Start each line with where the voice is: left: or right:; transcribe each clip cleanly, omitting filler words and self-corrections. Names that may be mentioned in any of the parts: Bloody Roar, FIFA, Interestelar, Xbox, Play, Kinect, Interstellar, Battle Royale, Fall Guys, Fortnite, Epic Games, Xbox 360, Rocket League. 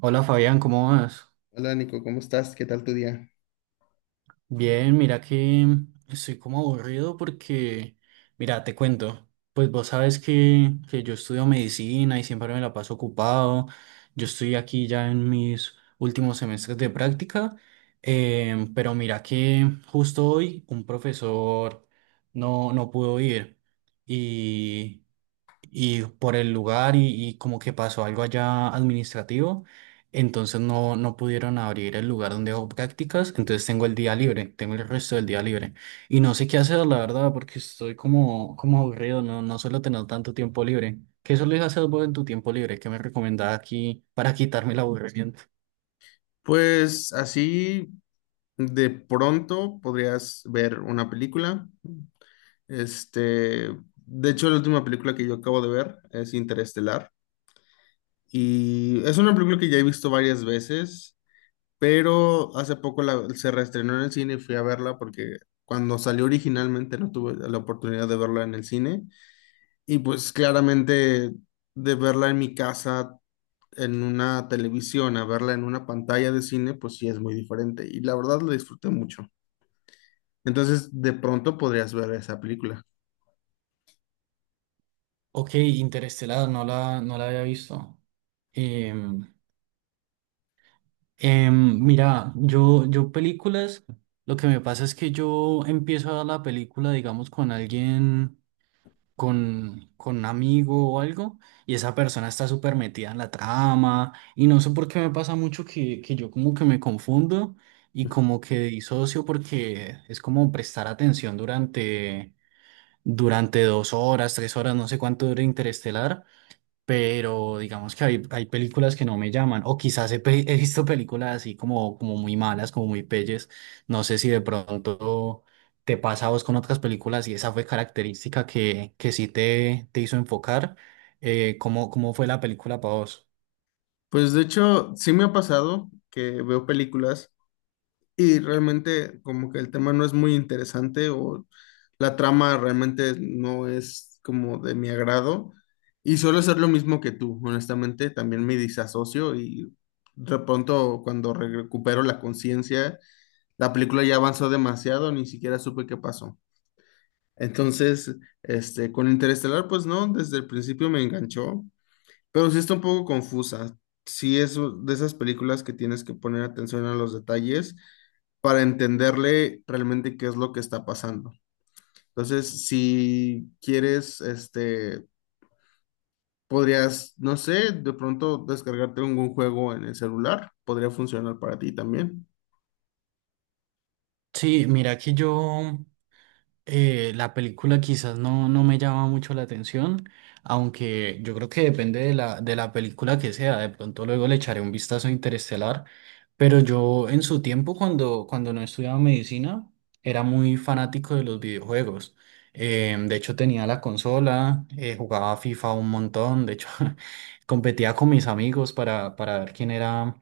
right: Hola Fabián, ¿cómo vas?
left: Hola Nico, ¿cómo estás? ¿Qué tal tu día?
right: Bien, mira que estoy como aburrido porque, mira, te cuento, pues vos sabes que yo estudio medicina y siempre me la paso ocupado, yo estoy aquí ya en mis últimos semestres de práctica, pero mira que justo hoy un profesor no pudo ir y, y por el lugar y como que pasó algo allá administrativo, entonces no pudieron abrir el lugar donde hago prácticas, entonces tengo el día libre, tengo el resto del día libre. Y no sé qué hacer, la verdad, porque estoy como aburrido, no, no suelo tener tanto tiempo libre. ¿Qué sueles hacer vos en tu tiempo libre? ¿Qué me recomendás aquí para quitarme el aburrimiento?
left: Pues así de pronto podrías ver una película. Este, de hecho, la última película que yo acabo de ver es Interestelar. Y es una película que ya he visto varias veces, pero hace poco se reestrenó en el cine y fui a verla porque cuando salió originalmente no tuve la oportunidad de verla en el cine. Y pues claramente de verla en mi casa, en una televisión a verla en una pantalla de cine, pues sí es muy diferente. Y la verdad la disfruté mucho. Entonces, de pronto podrías ver esa película.
right: Ok, Interestelar, no la había visto. Mira, yo películas, lo que me pasa es que yo empiezo a la película, digamos, con alguien, con un amigo o algo, y esa persona está súper metida en la trama, y no sé por qué me pasa mucho que yo como que me confundo y como que disocio porque es como prestar atención durante dos horas, tres horas, no sé cuánto dura Interestelar, pero digamos que hay películas que no me llaman, o quizás he visto películas así como muy malas, como muy pelles, no sé si de pronto te pasa a vos con otras películas y esa fue característica que sí te hizo enfocar, cómo fue la película para vos?
left: Pues de hecho, sí me ha pasado que veo películas y realmente como que el tema no es muy interesante o la trama realmente no es como de mi agrado. Y suelo hacer lo mismo que tú, honestamente, también me disasocio y de pronto cuando recupero la conciencia, la película ya avanzó demasiado, ni siquiera supe qué pasó. Entonces, con Interestelar, pues no, desde el principio me enganchó, pero sí está un poco confusa. Sí es de esas películas que tienes que poner atención a los detalles para entenderle realmente qué es lo que está pasando. Entonces, si quieres, podrías, no sé, de pronto descargarte algún juego en el celular, podría funcionar para ti también.
right: Sí, mira que yo... la película quizás no me llama mucho la atención, aunque yo creo que depende de de la película que sea, de pronto luego le echaré un vistazo a Interestelar, pero yo en su tiempo cuando no estudiaba medicina era muy fanático de los videojuegos. De hecho tenía la consola, jugaba FIFA un montón, de hecho competía con mis amigos para ver quién era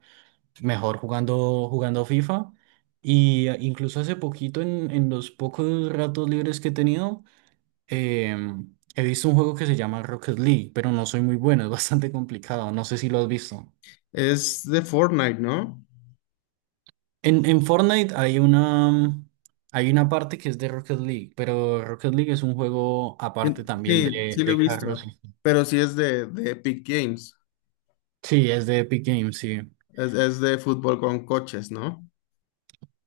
right: mejor jugando FIFA. Y incluso hace poquito, en los pocos ratos libres que he tenido, he visto un juego que se llama Rocket League, pero no soy muy bueno, es bastante complicado. No sé si lo has visto.
left: Es de Fortnite, ¿no?
right: En Fortnite hay una, hay una parte que es de Rocket League, pero Rocket League es un juego aparte
left: Sí,
right: también
left: sí, sí, lo he
right: de carros.
left: visto, pero sí es de Epic Games.
right: Sí, es de Epic Games, sí.
left: Es de fútbol con coches, ¿no?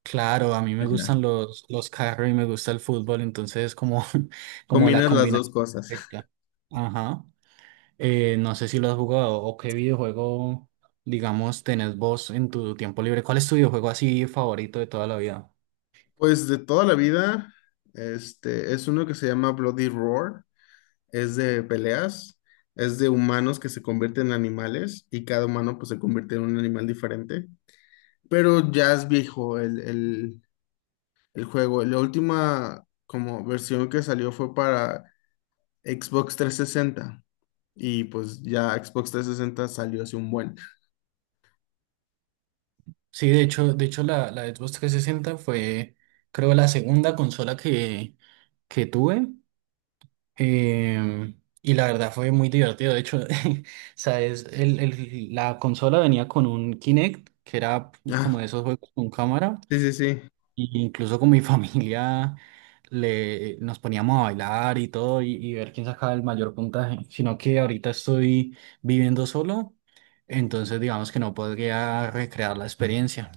right: Claro, a mí me gustan
left: Ya.
right: los carros y me gusta el fútbol, entonces como, como la
left: Combinas las dos
right: combinación
left: cosas.
right: perfecta. Ajá. No sé si lo has jugado o qué videojuego, digamos, tenés vos en tu tiempo libre. ¿Cuál es tu videojuego así favorito de toda la vida?
left: Pues de toda la vida, es uno que se llama Bloody Roar, es de peleas, es de humanos que se convierten en animales y cada humano pues se convierte en un animal diferente. Pero ya es viejo el juego. La última como versión que salió fue para Xbox 360, y pues ya Xbox 360 salió hace un buen.
right: Sí, de hecho la Xbox 360 fue, creo, la segunda consola que tuve. Y la verdad fue muy divertido. De hecho, sabes, la consola venía con un Kinect, que era
left: Ah,
right: como de esos juegos con cámara.
left: sí, sí, sí.
right: Y incluso con mi familia le, nos poníamos a bailar y todo y ver quién sacaba el mayor puntaje. Sino que ahorita estoy viviendo solo, entonces digamos que no podría recrear la experiencia.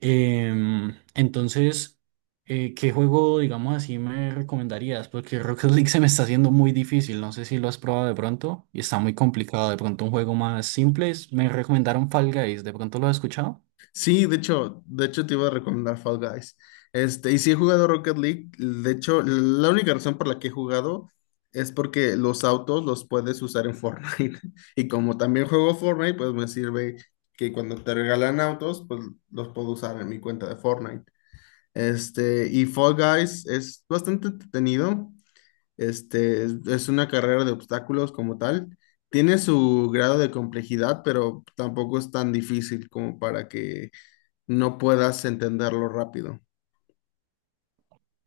right: Entonces, ¿qué juego, digamos así, me recomendarías? Porque Rocket League se me está haciendo muy difícil. No sé si lo has probado de pronto y está muy complicado. De pronto, un juego más simple. Es- me recomendaron Fall Guys. ¿De pronto lo has escuchado?
left: Sí, de hecho te iba a recomendar Fall Guys. Y si he jugado Rocket League, de hecho, la única razón por la que he jugado es porque los autos los puedes usar en Fortnite. Y como también juego Fortnite, pues me sirve que cuando te regalan autos, pues los puedo usar en mi cuenta de Fortnite. Y Fall Guys es bastante entretenido. Es una carrera de obstáculos como tal. Tiene su grado de complejidad, pero tampoco es tan difícil como para que no puedas entenderlo rápido.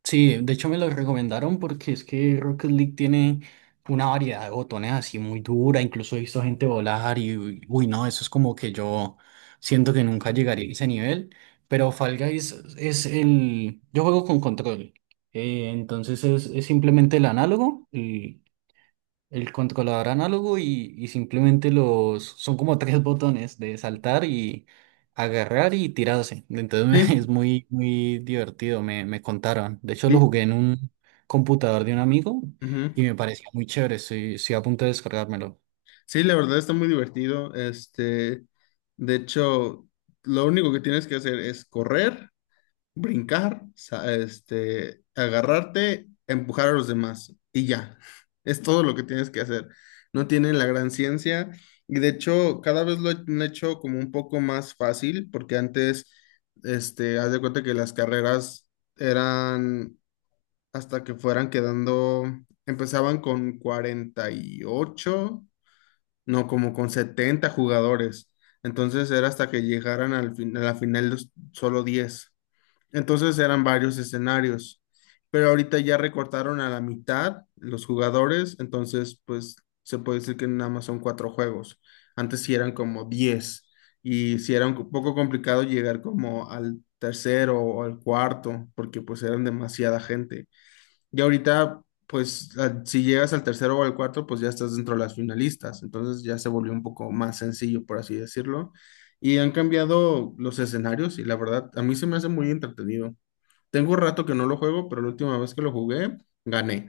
right: Sí, de hecho me lo recomendaron porque es que Rocket League tiene una variedad de botones así muy dura, incluso he visto gente volar y uy, uy, no, eso es como que yo siento que nunca llegaría a ese nivel, pero Fall Guys es el, yo juego con control, entonces es simplemente el análogo, el controlador análogo y simplemente los... Son como tres botones de saltar y agarrar y tirarse. Entonces
left: Sí,
right: es muy, muy divertido, me contaron. De hecho lo
left: li-
right: jugué en un computador de un amigo
left: ujú.
right: y me parecía muy chévere. Estoy, estoy a punto de descargármelo.
left: Sí, la verdad está muy divertido. De hecho, lo único que tienes que hacer es correr, brincar, agarrarte, empujar a los demás y ya. Es todo lo que tienes que hacer. No tienen la gran ciencia, y de hecho cada vez lo han hecho como un poco más fácil porque antes, haz de cuenta que las carreras eran hasta que fueran quedando, empezaban con 48, no, como con 70 jugadores. Entonces era hasta que llegaran al a la final solo 10. Entonces eran varios escenarios, pero ahorita ya recortaron a la mitad los jugadores, entonces pues se puede decir que nada más son cuatro juegos. Antes sí eran como 10, y sí era un poco complicado llegar como al tercero o al cuarto porque pues eran demasiada gente. Y ahorita pues si llegas al tercero o al cuarto pues ya estás dentro de las finalistas, entonces ya se volvió un poco más sencillo por así decirlo. Y han cambiado los escenarios y la verdad a mí se me hace muy entretenido. Tengo un rato que no lo juego, pero la última vez que lo jugué, gané.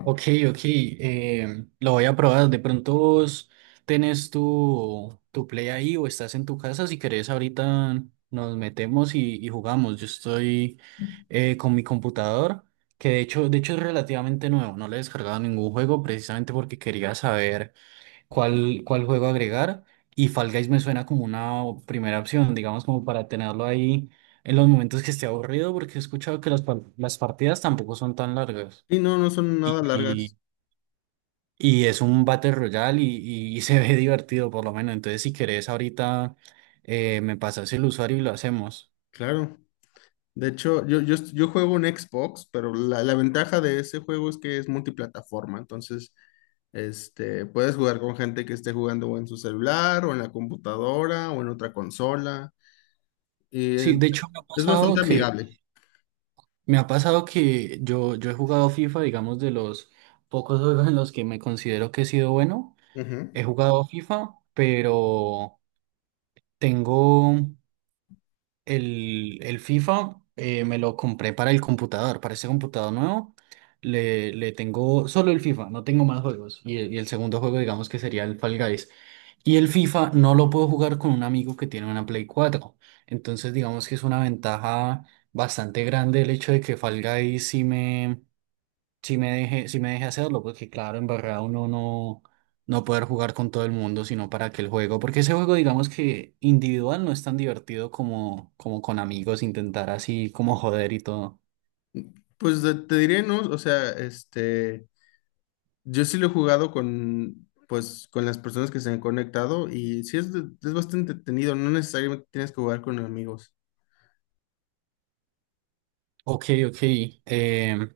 right: Ok, ok, lo voy a probar. De pronto vos tenés tu play ahí o estás en tu casa. Si querés, ahorita nos metemos y jugamos. Yo estoy con mi computador, que de hecho es relativamente nuevo. No le he descargado ningún juego precisamente porque quería saber cuál juego agregar. Y Fall Guys me suena como una o- primera opción, digamos, como para tenerlo ahí en los momentos que esté aburrido, porque he escuchado que las, par- las partidas tampoco son tan largas.
left: Y no, no son nada
right: Y
left: largas.
right: y es un Battle Royale y se ve divertido por lo menos. Entonces, si querés, ahorita me pasas el usuario y lo hacemos.
left: Claro. De hecho, yo juego en Xbox, pero la ventaja de ese juego es que es multiplataforma. Entonces, puedes jugar con gente que esté jugando o en su celular, o en la computadora, o en otra consola. Y eh,
right: Sí, de hecho me ha
left: es
right: pasado
left: bastante
right: que,
left: amigable.
right: me ha pasado que yo he jugado FIFA, digamos, de los pocos juegos en los que me considero que he sido bueno.
left: Ujú.
right: He jugado FIFA, pero tengo. El FIFA, me lo compré para el computador, para ese computador nuevo. Le tengo solo el FIFA, no tengo más juegos. Y el segundo juego, digamos que sería el Fall Guys. Y el FIFA no lo puedo jugar con un amigo que tiene una Play 4. Entonces, digamos que es una ventaja bastante grande el hecho de que Fall Guys sí me, si me deje, si me deje hacerlo, porque claro, en verdad uno no, no poder jugar con todo el mundo, sino para que el juego, porque ese juego digamos que individual no es tan divertido como, como con amigos, intentar así como joder y todo.
left: Pues te diré, ¿no? O sea, yo sí lo he jugado con, pues, con las personas que se han conectado y sí es, es bastante entretenido, no necesariamente tienes que jugar con amigos.
right: Ok, ok. em,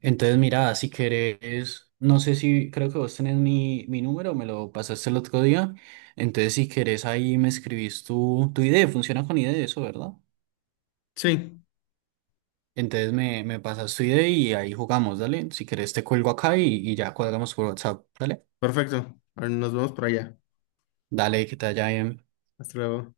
right: entonces mira, si querés, no sé si creo que vos tenés mi número, me lo pasaste el otro día, entonces si querés ahí me escribís tu idea, funciona con idea eso, ¿verdad?
left: Sí,
right: Entonces me pasas tu idea y ahí jugamos, dale. Si querés te cuelgo acá y ya cuadramos por WhatsApp, dale.
left: perfecto. Ahora nos vemos por allá.
right: Dale, que te vaya bien.
left: Hasta luego.